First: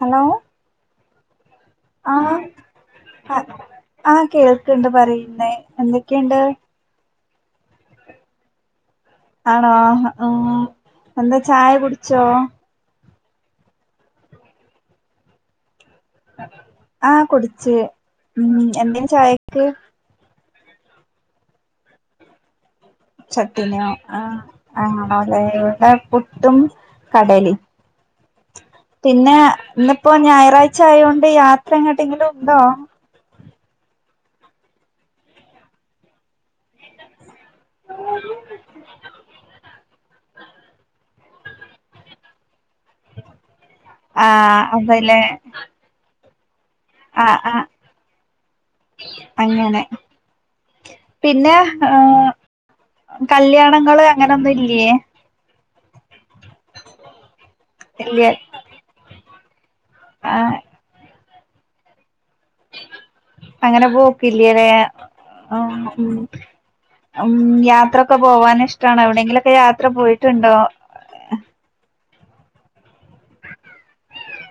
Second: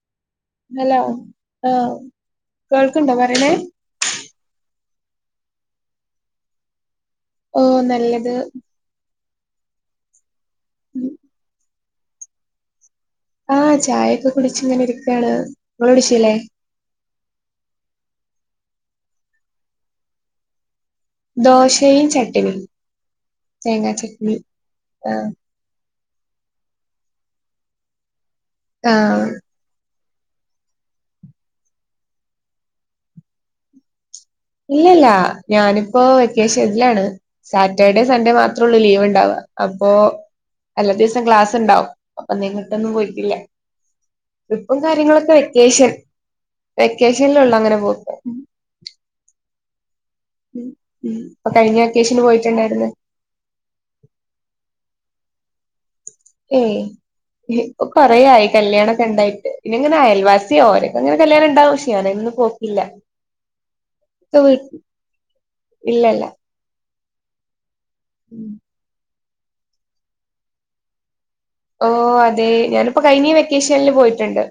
Hello hello ആഹ് കേൾക്ക്ണ്ടോ പറയണേ ആഹ് കേൾ ക്ക്ണ്ട് പറിയുന്നേ എന്തൊക്കേണ്ട് ഓഹ് നല്ലത് ആണോ ആഹ് എന്താ ചായ കുട് ച്ചോ ആഹ് ചായൊക്കെ കുട്ച്ങ്ങനെരിക്കാണ് ങ്ങളുട്ച്ച്ലേ ആഹ് കുടിച്ച്. ഉംഹ് എന്തേനി ചായയ്ക്ക് ദോശയും ചട്ടിനിം ചട്ടിനോ ആഹ് ആഹ് ആലേ ഇവടെ പുട്ടും കടലിം ആഹ് പിന്നെ ന്ന് ഇപ്പൊ ഞായറാഴ്ച ആയോണ്ട് യാത്രങ്ങട്ടെങ്കിലും ഉണ്ടോ ഇല്ലല്ല ഞാനിപ്പോ വെക്കേഷൻലാണ് സാറ്റർഡേ സൺഡേ മാത്രേ ഒള്ളൂ ലീവ് ഒണ്ടാവുക അപ്പോ അല്ലാതെ സ് ക്ലാസ് ണ്ടാവും അപ്പ നിങ്ങ [unintelligible] പോയിട്ടില്ല ആഹ് ഇപ്പം അതല്ലേ കാര്യങ്ങളൊക്കെ വെക്കേഷൻ ആഹ് വെക്കേഷനിലൊള്ളു ആഹ് അങ്ങനെ പോക്ക് അങ്ങനെ ഉം ഇപ്പൊ പിന്നെ കഴിഞ്ഞ വെക്കേഷന് ഏഹ് പോയിട്ടുണ്ടായിരുന്നു കല്യാണങ്ങള് അങ്ങനൊന്നുല്ലേ ഏ ഇല്ല്യ കൊറയായി കല്യാണ ഒക്കെ ഉണ്ടായി പിന്നെങ്ങനെ അയൽവാസി ആഹ് ഓരക്കങ്ങനെ കല്യാണ ഉണ്ടാവും ്യാനന്ന് അങ്ങനെ വീ പോക്കല്ലതേ ഇല്ലല്ല ഉ യാ എത്രൊക്ക പോവാൻ ഇഷ്ടമാണ് എവിടെയങ്കിലും ക്ക യാത്ര പോയിട്ടുണ്ടോ ഓ അതെ ഞാനിപ്പോ കഴഞ്ഞീ വെക്കേഷനിൽ പോയിട്ടുണ്ട്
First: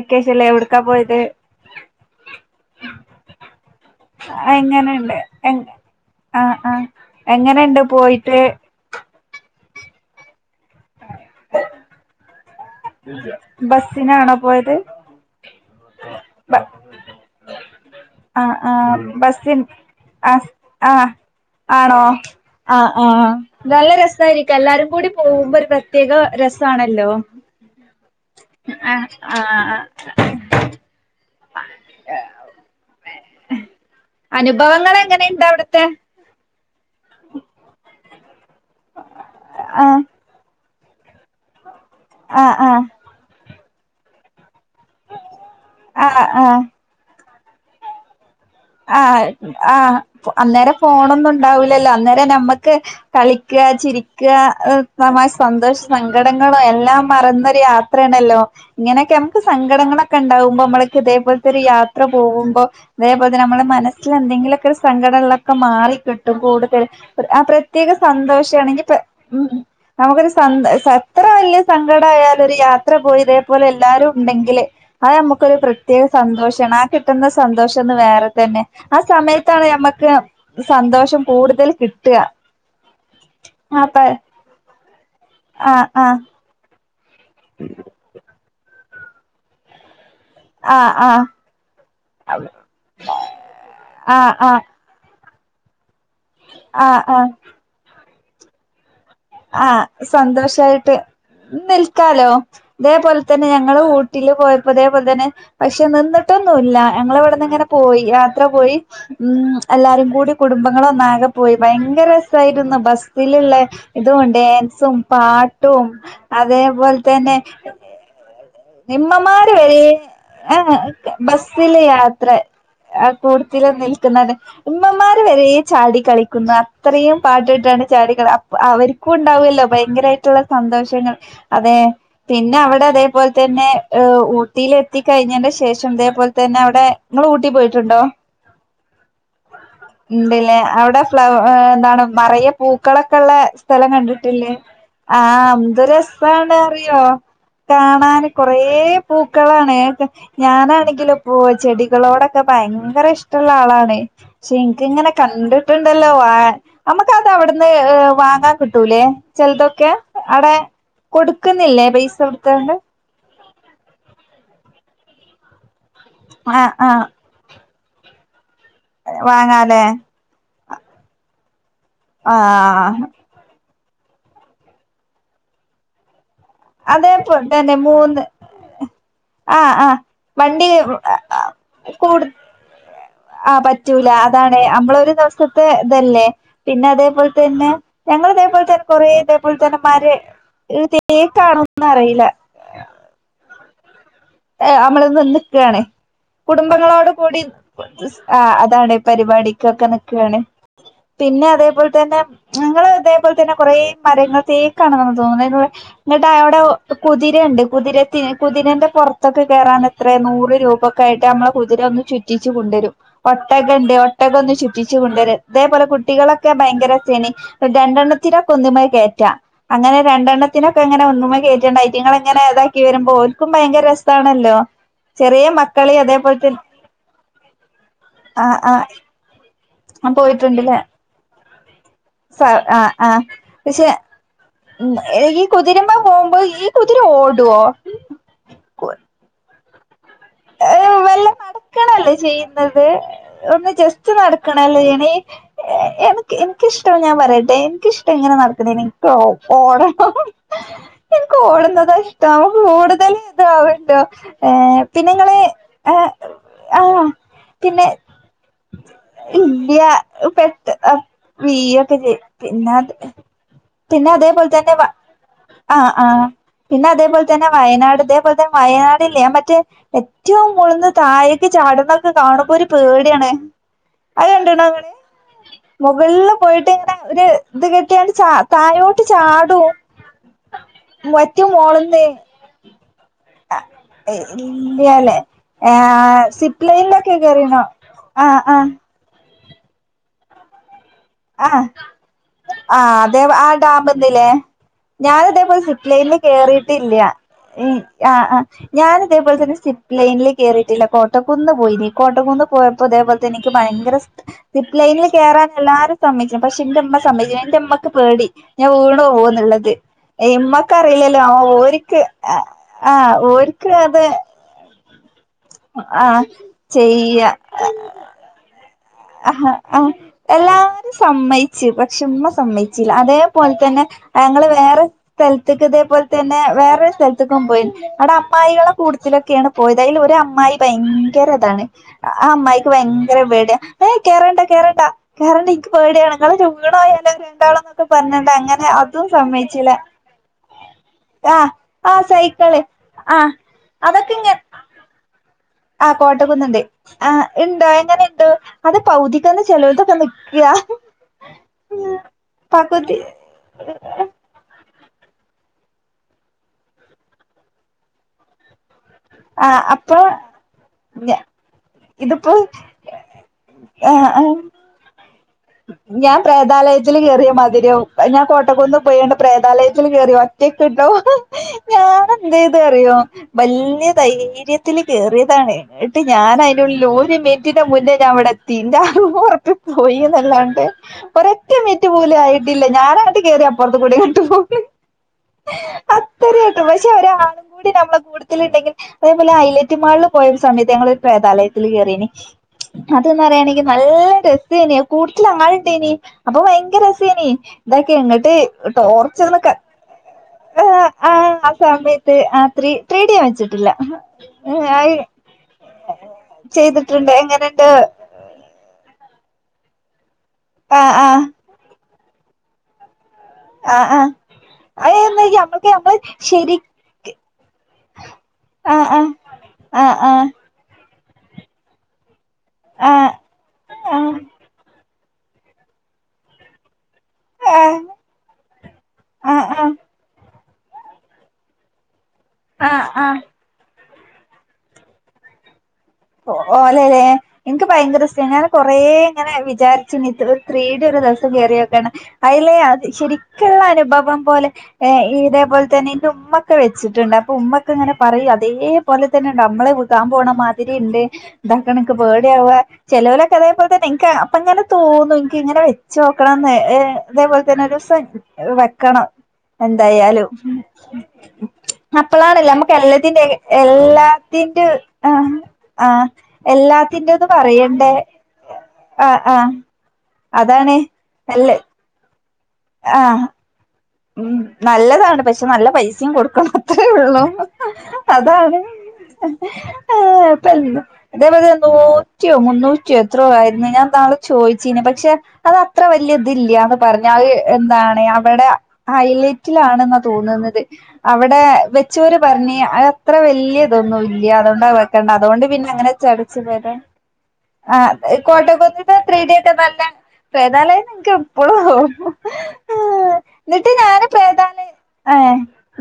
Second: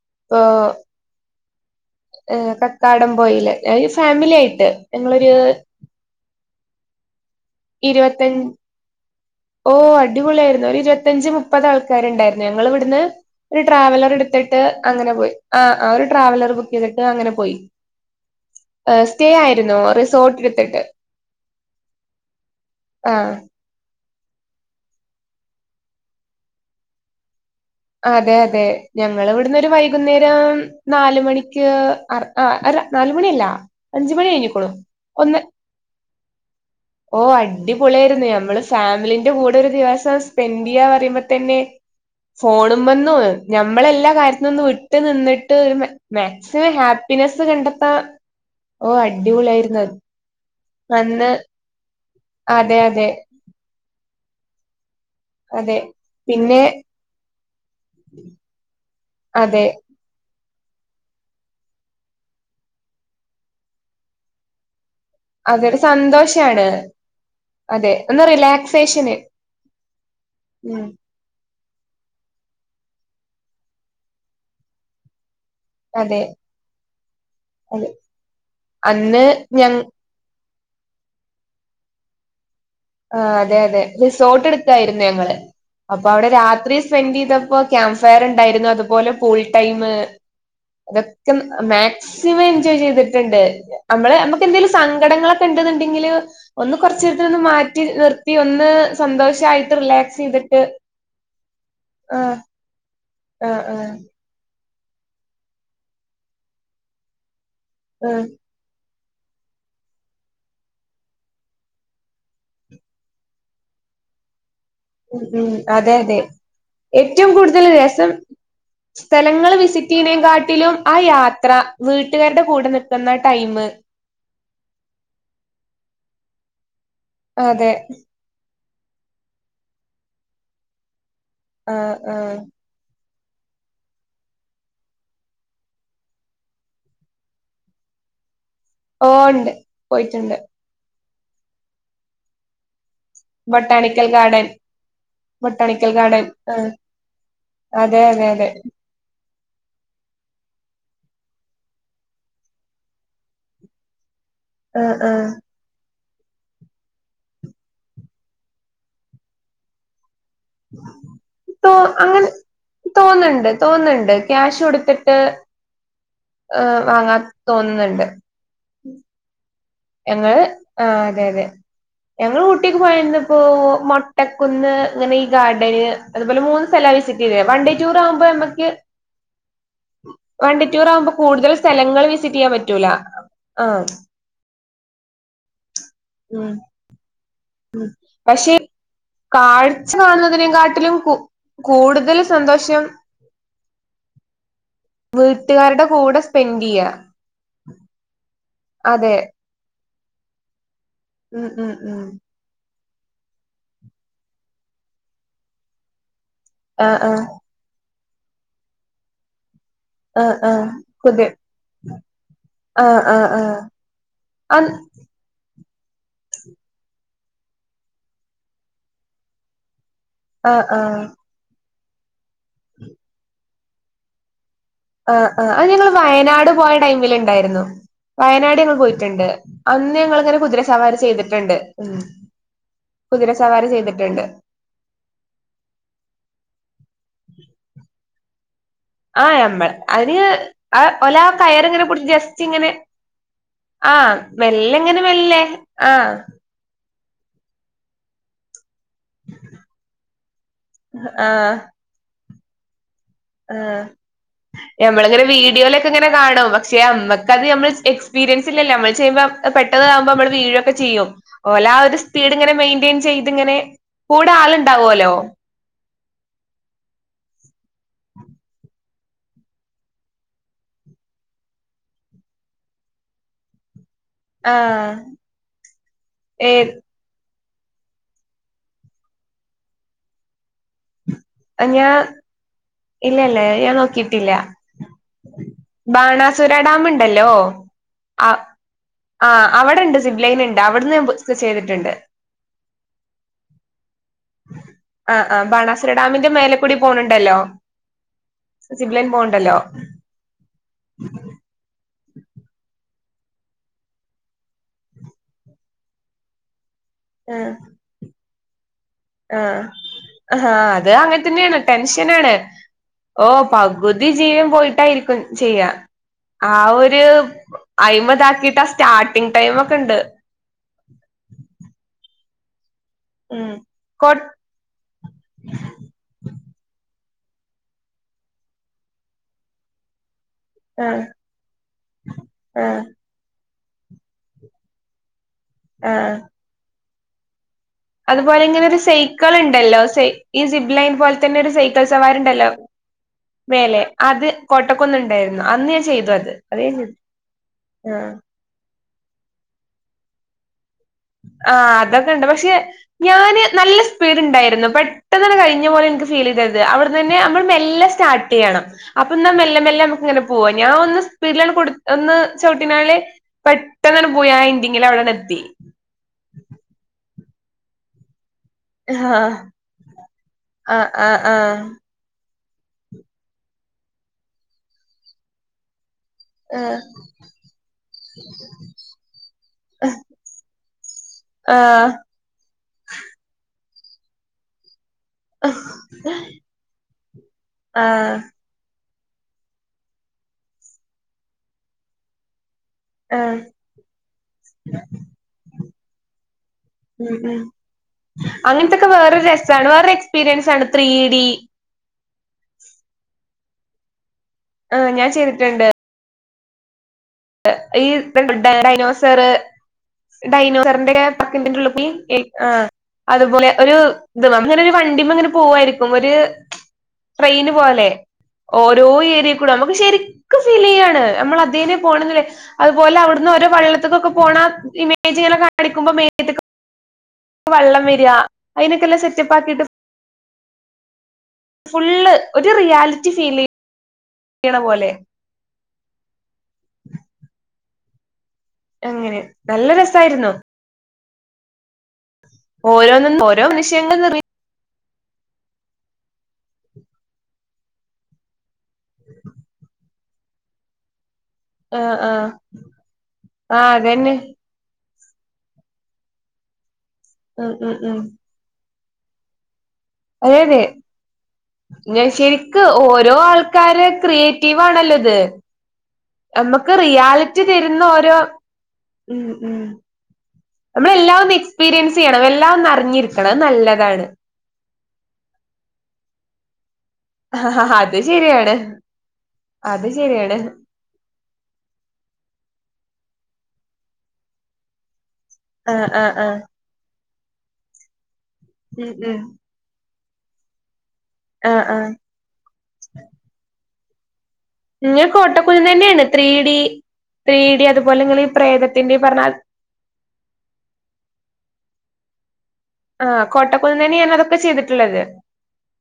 അക്കശല്ലേ എവിടക്കാ പോയത് ഏ കക്കാടം പോയിയില് ഫാമിലി ആയിട്ട് എങ്ങനെണ്ട് ങ്ങളൊരു എങ്ങനെുണ്ട് പോയിട്ട് ഓ അടിപൊളിയായിരുന്നു ഒരു ഇരുപത്തഞ്ച് മുപ്പത് ആൾക്കാരുണ്ടായിരുന്നു ഞങ്ങ ഇവിടുന്ന് ഒരു ട്രാവലർ ബസ്സിനാണോ എടുത്തിട്ട് പോയത് അങ്ങനെ പോയി ആ ആ ഒരു ട്രാവലർ ബുക്ക് ചെയ്തിട്ട് അങ്ങനെ പോയി ആ ആ സ്റ്റേ ബസി ആയിരുന്നു ആ റിസോർട്ട് എടുത്തിട്ട് ആഹ ആണോ ആ ആ ആഹ് നല്ല ര ശരിക്ക എല്ലാരും കൂടി പോകുമ്പോ ഒരു പ്രത്യേക രസമാണല്ലോ അതെ അതെ ഞങ്ങ ഇവിടുന്ന്രു വൈകുന്നേരം നാല മണി ആ അ നാലുമണി അല്ല അഞ്ചുമണി കഴിഞ്ഞിക്കോളൂ ഒന്ന് അനുഭവങ്ങളെങ്ങനെണ്ട് അവിടുത്തെ ഓ അടിപൊളിയ ആായിരുന്നു നമ്മള് ഫാമിലിന്റെ കൂടെ ഒരു ആഹ് ദിവസം സ്പെൻഡ് പറയുമ്പോ തന്നെ ആഹ് ഫോണ ആഹ് മന്നു ഞമ്മെ എല്ലാ കാര്ത്തിനും ഒന്ന്ട്ട നി് ആഹ് മാക്സിമം ഹാപ്പിനെ കണ്ടെത്ത ആ് ആ് അന്നേര അന്ന് ഫോണൊന്നും ഉണ്ടാവൂലല്ലോ അന്നേര ഇ നമ്മുക്ക് അതെ, അതെ, കളിക്കുക ചി സമാശ അതെ. സന്തോഷം സങ്കടങ്ങളും പിന്നെ എല്ലാം മറന്നൊരു യാത്രയാണല്ലോ ഇങ്ങനെയൊക്കെ നമുക്ക് അതെ. സങ്കടങ്ങളൊക്കെ ഉണ്ടാവും ഇതേപോലത്തെ ഒരു യാത്ര പോകുമ്പോ അത അ നമ്മുടെ മനസ്സിൽ എന്തെങ്കിലൊക്ക സങ്കടനളൊക്കെ അതൊരു മാറിക്കിട്ടും സന്തോഷാണ്. കൂടുതൽ ആ പ്രത്യേക അതെ. ഒന്ന് സന്തോഷമാണെങ്കിൽ റിലാക്സേഷന്. ഉ നമുക്കൊരു സന്ത ഉം. അത്ര വലിയ സങ്കട ആയാാല ഒരു യാത്ര പോയിതേപോലെ എല്ലാവാരും ഉണ്ടെങ്കേ അത് പ്രത്യേക അതെ, സന്തോഷമാണ് കിട്ടുന്ന സന്തോഷം അതെ. വേറെ തന്നെ ആ അന്ന് സമയത്താണ് ഞങ് മ്മക്ക് സന്തോഷം കൂടുതൽ കിട്ടുക ആഹ് അതെ അതെ ആ പ റിസോർട്ട് എടുകാർന്നു ഞങ്ങള് ആ അപ്പൊ ആ അവിടെ രാത്രി സ്പെൻഡ്‌ ചെയ്തപ്പോ ക്യാമ്പ്ഫയർ ഉണ്ടായിരുന്നു അ അതുപോലെ കുൾ ടൈം ആ ആ അതൊക്കെ മാക്സിമം എൻജോയ് ചെയ്തിട്ടുണ്ട് നമ്മള് ആ നമുക്ക് എന്തേിലും സങ്കടങ്ങളൊക്കെ [unintelligible] ൻക്കില് ഒന്ന് ആ ആ ആ കുറച്ചൊക്കെ മാ നിർത്തി ഒന്ന് സന്തോഷായിട്ട് ആഹ് റിലാക്സ് ചെയ്തിട്ട് സന്തോഷായിട്ട് നിൽക്കാലോ ആഹ് ഇതേപോലെ തന്നെ ആഹ് ഞങ്ങള് ആഹ് ഊട്ടില് പോയ അതേപോലെ തന്നെ പക്ഷെ നിന്നിട്ടൊന്നും ഇല്ല ഞങ്ങള് അവിടുന്ന് ഇങ്ങനെ പോയി ആഹ് യാത്ര പോയി ഉം എല്ലാരും കൂടി കുടുംബങ്ങള ഒന്നാകെ പോയി ഭയങ്കര രസമായിരുന്നു ബസിലുള്ള ഇതുകൊണ്ട ഉം ഉം പാട്ടും അതെ അതെ അതേപോലെ ഏറ്റവും തന്നെ കൂടുതൽ രസം സ്ഥലങ്ങൾ നിമ്മമാര് വരെ വിസിറ്റ് ചെയ്യണേക്കാട്ടിലും ആഹ് ആ യാത്ര ബസില് യാത്ര വീട്ടുകാരുടെ കൂടെ നിക്കുന്ന ടൈമ് കൂട്ടത്തില് നിൽക്കുന്നത് ഉമ്മമാര് വരെ ചാടി കളിക്കും [unintelligible] ഇത്രയും അതെ പാട്ടിട്ടാണ് ചാടിക അവർക്കും ഉണ്ടാവല്ലോ ഭയങ്കരമായിട്ടുള്ള സന്തോഷങ്ങൾ അതെ ആഹ് ആഹ് പിന്നെ അവിടെ അതെ തന്നെ ഉം ഊട്ടിൽ എത്തിക്കഴിഞ്ഞന്റെ ശേഷം ഇതേപോലെ തന്നെ അവിടെ നിങ്ങൾ ഊട്ടി പോയിട്ടുണ്ടോ ഓ ഉണ്ട് പോയിട്ടുണ്ട് ഉണ്ടല്ലേ അവിടെ ഫ്ലവ് ഏഹ് എന്താണ് മറയ പൂ മക്കളൊക്കെ ഉള്ള സ്ഥലം ബൊട്ടാണിക്കൽ ഗാർഡൻ കണ്ടിട്ടില്ലേ അഹ് എന്ത് ബൊട്ടാണിക്കൽ ഗാർഡൻ രസാണ് ആഹ് അറിയോ അതെ കാണൻ അതെ അതെ കൊറേ പൂ ക്കളാണ് ഞാനാണെങ്കിലും ഇപ്പോ ചെടികളോടൊക്കെ ഭയങ്കര ഇഷ്ടമുള്ള ആളാണ് പക്ഷെ എനക്ക് ആഹ് ഇങ്ങനെ ആഹ് കണ്ടിട്ടു ഉണ്ടല്ലോ നമുക്ക് അത് അവിടുന്ന് വാങ്ങൻ കിട്ടൂലേ ചെലതൊക്കെ അവിടെ കൊടുക്കുന്നില്ലേ പൈസ കൊടുത്തണ്ട് തോന്നുന്നുണ്ട് ക്യാഷ് കൊടുത്തിട്ട് ആ ആഹ് വാങ്ങാൻ തോന്ന് ന്ന്ണ്ട് ണ്ട് വാങ്ങാൻ ഞങ്ങള് ആ അതെ യതെ ഞങ്ങള് ഊട്ടിക്ക് ആഹ് പോയന്നപ്പോ മൊട്ടക്കുന്ന് ഇങ്ങനെ ഈ ഗാർഡന് അതുപോലെ മൂന്ന് സ്ഥലാ വിസിറ്റെയ് തെ അതേപോലെ വൺണ്ടേ തന്നെ ടൂ മൂന്ന് റാകുമ്പോ നമക്ക് ആഹ് ആഹ് വൺണ്ടേ വണ്ടി ടൂ റാവുമ്പോ കൂടുതൽ സ്ഥലങ്ങള് കൂടു വിസിറ്റെയ്യാൻ പറ്റൂല ആ തെ നമ്മളൊരു ദിവസം ത്തെ ഇതല്ലെ പിന്നെ അതേപോൽത്തെ പിന്നെ ഞങ്ങൾ പക്ഷെ ഇതേപോലെ തന്നെ കൊറ ഇതേപോലെ തന്നെ കാഴ്ച മരേ കാണുന്നതിനെക്കാട്ടിലും കു [unintelligible] ക്കാറും കൂടുതൽ ന്നറീല സന്തോഷം എ അമ്മള് വന്ന്ക്കാണ് വീട്ടുകാരുടെ കൂടെ സ്പെൻഡ് ചെയ്യാ കുടുംബങ്ങളോട് കൂടി ആ അതാണ് അതെ പരിപാടിക്കൊക്കെ നി ക്കാണ് ഉം പിന്നെ ഉം അതേപോൽ ഉം തന്നെ ഞങ്ങള് അതേപോൽ തന്നെ കൊറെ മരങ്ങൾ തേക്കാണെന്നു തോന്ന്ണ് [unintelligible] എന്നിട്ട് അയോടൊ ആഹ് ആഹ് കുതിരണ്ട് കുതിര [unintelligible] കുതിരെന്റെ പൊർത്തൊക്കെ കേറാനെത്ര ആഹ് നൂറ് ആഹ് രൂപക്കയിട്ട് പുതിയ നമ്മള കുതിരൊന്ന് ചുറ്റിച്ച് കൊണ്ടൊരും ആഹ് ആഹ് ആഹ് ഒട്ടക ണ്ട് ഒട്ടകൊന്ന് അഹ് ചുറ്റിച്ച് കൊണ്ടൊരും അതേപോലെ കുട്ടികളൊക്കെ ഭയങ്കരൊച്ചേനി രണ്ടെണ്ണത്തിരൊക്കൊന്ന് മ്മേ കേറ്റാ അങ്ങനെ ആഹ് രണ്ടെണ്ണത്തിനൊ ആഹ് ക്കങ്ങനെ ഒന്നുമെ കേറ്റാണ്ടായി റ്റിങ്ങളിങ്ങനെ താക്കി വരുമ്പോ ഓൽക്കും ഭയങ്കര രസാണല്ലോ ആ ആ ചെറിയ അഅ് ഞങ്ങള് മക്കളി വയനാട് അതേപോലത്തെ പോയ ടൈമില് ണ്ടായിരുന്നു ആ വയനാട് ഞങ്ങൾ ആ പോയിട്ട്ണ്ട് അന്ന് ഞങ്ങളിങ്ങനെ പോയിട്ടുണ്ടല്ലേ കുതിരസവാരി ചെയ്തിട്ട്ണ്ട് ഉ സ ആ ആ കുതിരസവാരി പക്ഷെ ചെയ്തിട്ട്ണ്ട് ഉം ഈ കുതിരമ്മേ പോവുമ്പോ ഈ കുതിര ഓടോ ആ അമ്മള അയ്ന് അഅ് ഒലാ വല്ല കയറി ങ്ങനെ പുട്ച്ച് നടക്കണല്ലേ ജസ്റ്റിങ്ങനെ ചെയ്യുന്നത് ഒന്ന് ആ ജസ്റ്റ് നടക്കണല്ലേ മെല്ലെങ്ങനെ മെല്ലെ ആ ട്ടാ ഞാൻ പറയട്ടെ എനിക്കിഷ്ട ഇങ്ങനെ നടക്ക്ണെന് [unintelligible] ഓടണം ഇൻക്ക് ആഹ് ഓടുന്നതഷ് ത [unintelligible] ഓട് മുതല് താവ്ണ്ടോഏ മ്മളിങ്ങനെ വീഡിയോയിലൊക്കെങ്ങനെ കാണും പക്ഷെ അമ്മക്കത് നമ്മള് പിന്നെ എക്സ്പീരിയൻസില്ലല്ലേ അമ്മള് ചെയ്യുമ്പം ഇല്ല്യ പെട്ടെന്ന്തകുമ്പോ അമ്മള് വീഴൊ പെട്ട ക്കെ ചെയ്യും ഓല ആ ഒരു വീയൊക്കെ ചെയ്യും സ്പീഡ് ഇങ്ങനെ പിന്നെ മെയിന്റ്റെയിൻ അത് ചെയ്ത് ങ്ങനെ കൂടാ ള്ണ്ടാവോല്ലോ ആ ആ പിന്നെ അതേപോലെ തന്നെ വയനാട് അതേപോലെ തന്നെ വയനാട്ല്ലേ മറ്റേ ഏറ്റവും മുളന്ന് തായക്ക് ചാടുന്നൊക്കെ കാണുമ്പ ഒരു പേടിയാണ് അത് കണ്ടുണ ങ്ങൾ ആഹ് മൊകളിൽ ഏ പോയിട്ട് ഇങ്ങനെ ഒരു ഇത് കെട്ടിയാണ് ച തായോട്ട് ചാടും മറ്റു മോണന്ന് ഇല്ലല്ലേ ഞാൻ നോക്കിയിട്ടില്ല ഇല്ലയല്ലേ ആ സിപ് ഡാം ലൈനിലൊക്കെ ഉണ്ടല്ലോ കയറണോ ആ ആ ആ് അവിടെണ്ട് സി്ലൈന ഉണ്ട് അവിടുന്ന് ബുക്ക് ആ ചെയ്തിട്ടുണ്ട് ആ അതെ ആ ഡാമ് ന്നില്ലേ ഞാന ആഹ് ആഹ് ഇതേപോല സിപ്പ ബാണാസുര ലൈനിന്ന് ഡാമിന്റെ മേലെ കൂടി കേറിട്ടില്ല പോണുണ്ടല്ലോ ഉ ആ ആ സിബ്ലൈൻ ഞാനതേപോലെ പോണ്ടല്ലോ തന്നെി് സിപ് ലൈനിലേ കേയറിയിട്ടില്ല കോട്ടക്കുന്ന് പോയി കോട്ടംന്ന് പോയപ്പോ അതേപോലെ തെ എനിക്ക് ഭയങ്കര സിപ്പ് ലൈനിൽ കയറാൻ എല്ലാരും സമിക്ക പക്ഷെ എന്റെമ്മ സമ്മ ആഹ് എന്റെമ്മക്കെ പേടി ഞാൻ വീണോ ആഹ് പോന്നുള്ളത് ആഹ് ഇമ്മക്ക് അത് അറിയില്ലല്ലോ അങ്ങനെ ആ തന്നെയാണ് ഓക്ക് ടെൻഷനാണ് ആ ഓ ഓക്ക് അത് പകുതി ജീവൻ പോയിട്ടായിരിക്കും ചെയ്യാ ആഹ് ആ ഒരു അഴിമതാക്കിട്ട് ആ ആ എല്ലാരും സമ്മതിച്ചു പക്ഷെ സയ ഉം അതേപോലെ തന്നെ കൊ ഞങ്ങൾ വേറെ സ്ഥലത്തക്ക് ഇതേപോലെ തന്നെ വേറെ സ്ഥ ക്ക പോയി അവിടെ അമായികള കൂടുതലൊക്കെയാണ് പോയത് അതിൽ ഒരു അമ്മായി ആഹ് ഭയങ്കര ഇതാണ് ആ അമ്മായിക്ക് ആഹ് ഭയങ്കര പേടിയാ ഏയ് കേറണ്ട കേറണ്ട കേറണ്ട നിക്ക് ആഹ് പേടിയണങ്ങളെ വീണോയാൽ ണ്ട അതുപോലെ ഇങ്ങനെ ഒരു സൈക്കൾ ഉണ്ടല്ലോ സ ഈ സിബ് ലൈൻ പോലെ തന്നെ ആഹ് ഒരു സൈക്കിൾ ആഹ് സവാരി ണ്ടല്ലോ സൈക്കിള് ആഹ് മേലെ അത് കോട്ടക്കൊന്ന ഉണ്ടായിരുന്നു ആ് കോട്ടക്കുന്നുണ്ട് ആ ഉണ്ട്എങ്ങനെ ആഹ് ഇണ്ട അത് പൗതിക്കന്നെ ചെലവതൊക്കെ നിൽക്കുക ആ അതൊക്കെ ഉണ്ട് പക്ഷെ ഞാന് നല്ല സ്പീഡ ഉണ്ടായിരുന്നു പ പെട്ട തന്നെ കഴിഞ്ഞ പോലെനിക്ക് ഫീൽ ചെയ്തത് അവിടുന്ന്ന്നെമ്മ മെല്ലെ സ്റ്റാർട്ട് ചെയ്യണം അപ്പൊ എന്നാ ആ മെല്ലെ മെല്ലെ അപ്പൊ നമ്മുക്ക് ഇങ്ങനെ പോവാ ഞാൻ ഒന്ന് ഞ സ്പീഡിലാണ് ഒന്ന് ഇതിപ്പോ ചുവട്ടിനാെ പെട്ടെന്നാണ് പോയി ആ എന്തെങ്കിലും അവിടെ ത്തി ഞാൻ പ്രേതാലയത്തിൽ ചെറിയ മധുരം അ ഞാൻ [unintelligible] ട്ടക്കുന്ന് പോയാണ്ട് ആഹ് പ്രേതാലയത്തിൽ കേറി ഒറ്റക്ക് ട്ടോ ആഹ് ആഹ് ആഹ് ഞാന് എന്തയ്ത് അറിയോ വലിയ ധൈര്യത്തില് കേറിയതാണ് ഇ ന്നിട്ട് ആഹ് ഞാനയ്ൻ്റുള്ളിൽ ഒരു മിനിറ്റിന് മുന്നേ ഞാൻ വടെത്തി ഇന്റെ ആ ഉറക്കം പോയി ല്ലാണ്ട് ഒരു ഒറ്റ മിനിറ്റ് ആഹ് പോലും ആയിട്ടില്ല ഞാനങ്ങട്ട് കേറി അ പുറത്ത് കൂടെ ങ്ങട്ട് പോന്ന് അത്രയ്ട്ടും പക്ഷെ ഒരാളും കൂടി നമ്മെ ആഹ് കൂട്ടത്തിൽ ഉണ്ടെങ്കിൽ അതേപോലെ ഐലൈറ്റ് മാളില് പോയ ര് സമയത്ത് ഞങ്ങളൊര് പ്രേതാലയത്തില് കേറിനി അത് ന്ന് ആഹ് പറയാണെങ്കിൽ നല്ല രസേനി കൂട്ടത്തിൽ അങ്ങള്ണ്ടേനി അപ്പൊ ഭയങ്കര ഉം രസേനി ഉം ഇതൊക്കെ ഇങ്ങട്ട് അങ്ങനത്തൊക്കെ വേറൊരു ടോർച്ചർന്നക്കെ രസാണ്. വേറൊരു എക്സ്പീരിയൻസ് ആണ് ത്രീ ഡി ആ സമയ ത്ത് ത്രീ ഡി ഞാൻ വെച്ചിട്ടില്ല ആ ഞാൻ ചെയ്തിട്ടുണ്ട് ചെയ്ത് ഈ ഡൈനോസർ ആഹ് ഡൈനോസറിന്റെ ആഹ് [unintelligible] എൽ ആ അതുപോലെ ഒരു ആഹ് ആഹ് ഇത് ഒരു വണ്ടിമ അതെന്ന് ഇങ്ങനെ ഞമ്മക്ക് പോവായിരിക്കും നമ്മള് ഒര് ശരി ട്രെയിന് പോലെ ഓരോ ആഹ് ആഹ് ഏരിയേകൂടെ നമുക്ക് ആഹ് ശരിക്ക് ഫീലെയ്യാണ് നമ്മൾ അതിന് പോണംന്ന് വെ അതുപോലെ ആഹ് അവിടുന്ന് ഓരോ ആഹ് വള്ളത്തക്കൊക്ക ആഹ് പോണ [unintelligible] [unintelligible] ജി [unintelligible] കാണിയ്ക്കുമ്പോൾ മേ ത്ത്ക്ക് ആഹ് വെള്ളം വരാ അയിനൊക്കെ എല്ലാം സെറ്റപ്പ് ആഹ് ആക്കിട്ട് ആഹ് ഫുള്ള് ഒരു ആഹ് റിയാലിറ്റി ആഹ് ഫീ ലെ യ്ണ പോലെ ഇൻക്ക് ഭയങ്കര ഇഷ്ടേണ് ഞാ കൊറേ അങ്ങനെ ഇങ്ങനെ നല്ല വിചാരിച്ചിനി രസായിരുന്നു ത്രീ ഡീ ഒരു [unintelligible] [unintelligible] കേറിയോക്കണം അയ്ലേ അ ഓരോന്നും ഓരോ ശരിക്ക്ള്ള മനുഷ്യങ്ങൾ അനുഭവം നിർമ്മി പോലെ ഏ ഇതേപോലെ തന്നെ എന്റെ ഉമ്മഒക്കെ വച്ച്ട്ട്ണ്ട് അപ്പൊ ഉമ്മ ഒക്കെ ഇങ്ങനെ പറയാ അതേപോലെ തന്നെ നമ്മളെ കാൻ പോണ മാ ഇണ്ട് ഇഡാക്കണം എനിക്ക് ആഹ് ആഹ് പേടയാവുക ചെിലവലൊക്കെ അതേപലെ ആഹ് തന്നെ എനിക്ക് അതന്നെ അപ്പൊ ഇങ്ങനെ തോ നിനക്ക് ഇങ്ങനെ വെച്ച നോക്കണം അതേപോലെ ഉം തന്നെ ഉം ഉം ഒരു കാണ എന്തായാലും അതെ അതെ ഞാൻ അപ്പളാണല്ലേ ശരിക്ക് അമ്മക്ക് ഓരോ എല്ലത്തിന്റെ ആൾക്കാര് ക്രിയേറ്റീവ് എല്ലാത്തിന്റെ ആണല്ലോ ഇത് ആ ആഹ് നമ്മക്ക് എല്ലാത്തിന്റെന്ന് റിയാലിറ്റി തരുന്ന പറയണ്ടേ ഓരോ ആ ഉം ആ ഉം അതാണ് അമ്മള് എല്ലാ ഒന്ന് എല്ല എക്സ്പീരിയൻസെയ്യണം എല്ല് ല്ലാ ഒന്ന് ആ അർഞ്ഞിരിക്കണ അവ് നല്ലത ഉം നല്ലതാണ് പക്ഷെ നല്ല പൈസെം കൊട് ക്കണോഹ് ത്രെ ള്ളു അത് ശരിയാണ് അതാണ് അത് ശരിയാണ് തേപോലെ നൂറ്റ്യൊ മുന്നൂറ്റ്യൊ ത്രോ ആയിര്ന്നു ഞാ ന്നാള് ചോയ്ച്ചീനി പക്ഷെ അത അത്ര ആഹ് ആഹ് വല്ല്യ ത് ആഹ് ഇല്ല്യാന്ന് പർന് അവ് എന്താണ് അവടെ അ ഉം ഉം ഹൈലൈറ്റിലാണ് ന്ന് തോന്നുന്ന് അവടെ ആഹ് ആഹ് വെച്ചോര് പർഞ്ഞ് അത അത്ര വല്ല്യ തൊന്നുൽ ല്ല്യാന്ന് തോണ്ടവ് ഇങ്ങള് വെക്കണ്ട അതൊണ്ട് കോട്ടക്കുന്ന് പിന്നെ അങ്ങന തന്നെയാണ് ത്രീ ചട്ച്ച് ഡി പോയ്ത ത്രീ ഡി ആ അതുപോലെ ഇങ്ങളീ കൊട് പ്രേതത്തിന്റെ ഈ [unintelligible] ത്രീ പറഞ്ഞ ടി ക് നല്ലണ്ട് ന്നാല് [unintelligible] ള്ളോ ആഹ് ന്ന്ട്ട് കോട്ടക്കുന്ന് തന്നെ ഞാന് ഞാൻ അതൊക്കെ പ്രേതാന് ചെയ്തിട്ടുള്ളത് ഏ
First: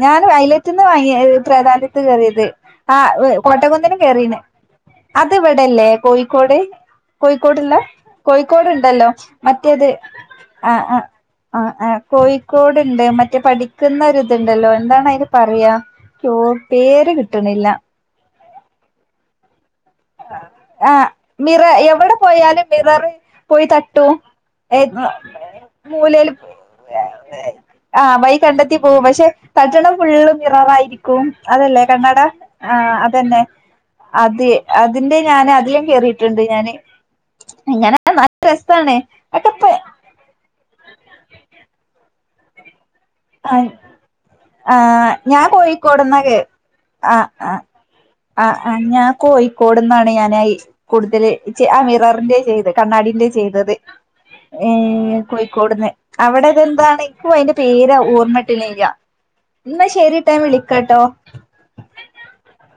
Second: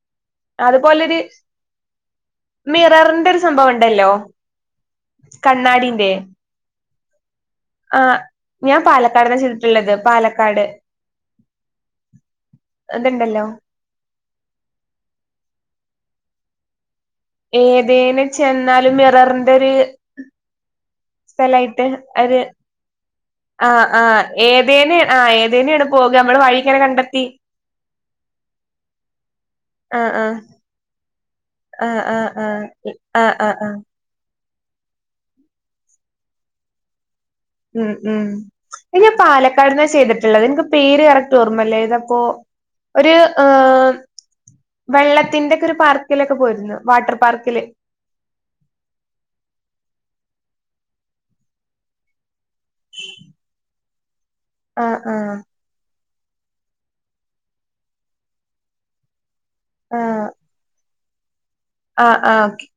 ഞാന് ഹയ്ലറ്റ്ന്ന് വാങ്ങിയ അതുപോലൊരു പ്രേതാലത്ത് കേറ്യത് ആ മിററിന്റെ ഒരു സംഭവം കോട്ടകുന്നിന് ഉണ്ടല്ലോ കേറീണ് അത് വെടല്ലേ കണ്ണാടിന്റെ കോഴിക്കോട് കോഴിക്കോട്ള്ള ആഹ് കോഴിക്കോട് ഞാൻ പാലക്കാട്ന്നാ ചെയ്തിട്ടുള്ളത് പാലക്കാട് ണ് ആ കോയി കോട്ണ്ട് മറ്റേ അതുണ്ടല്ലോ പഠിക്ക്‌ന്ന ഒര് ത്ണ്ടല്ലോ എന്താണ് അയ്ന് പറിയാ ക്യോ പേര് ര് കിട്ട്ണില്ല ഏതേന് ചെന്നാലും മിറർന്റെ ഒര് ആ മിറ എവിടെ ഒരു പോയാലും മിററ് പോയി ആഹ് തട്ടു ആഹ് ഏതേന് ആഹ് ഏതേനാണ് പോക മൂലേല് നമ്മള് വഴിങ്ങനെ കണ്ടെത്തി ആ വൈ കണ്ടെത്തി പോവും പക്ഷെ തട്ടണം ആഹ് ഫുള്ള് ആഹ് മിററായിരി ക്കും അതല്ലേ ആഹ് കണ്ണട ആഹ് ആഹ് ആ ആഹ് അതന്നെ ആഹ് ആഹ് അത് യെ അതിന്റെ ഞാന് അതിലും കേറീട്ട്ണ്ട് ഞാന് ഉം ഇങ്ങനെ ഉം നല്ല രസാണ് ഇനി അതൊക്കെ പാലക്കാട്ന്നാ ചെയ്തിട്ട്ള്ളത് ഇൻക്ക് പേര് കറക്റ്റ് ഓർമ്മല്ല ഏതാപ്പോ അഹ് ആഹ് ഞാ വെള്ളത്തിന്റെക്കെ ഒരു കോഴിക്കോട്ന്ന പാർക്കിലൊക്കെ കേ പോയിരുന്നു വാട്ടർ ആഹ് അഹ് പാർക്കില് അഹ് ഞാ കോഴിക്കോട്ന്നാണ് ഞാനായി കൂട്തല് ചെ അഹ് മിറർന്റെ ചെയ്ത് കണ്ണാടിന്റെ ചെയ്തത് ഏ ആഹ് ആഹ് കോഴിക്കോട്ന്ന് അവിടെതെന്താണെയ്ക്കും അയ്ന്റെ പേരാവു ഓർമ്മട്ടിണില്ല. എന്നാ ശരി ആഹ് ട്ടോ ഞാൻ വിളിക്കട്ടോ. ആഹ് ആഹ് ഓക്കെ.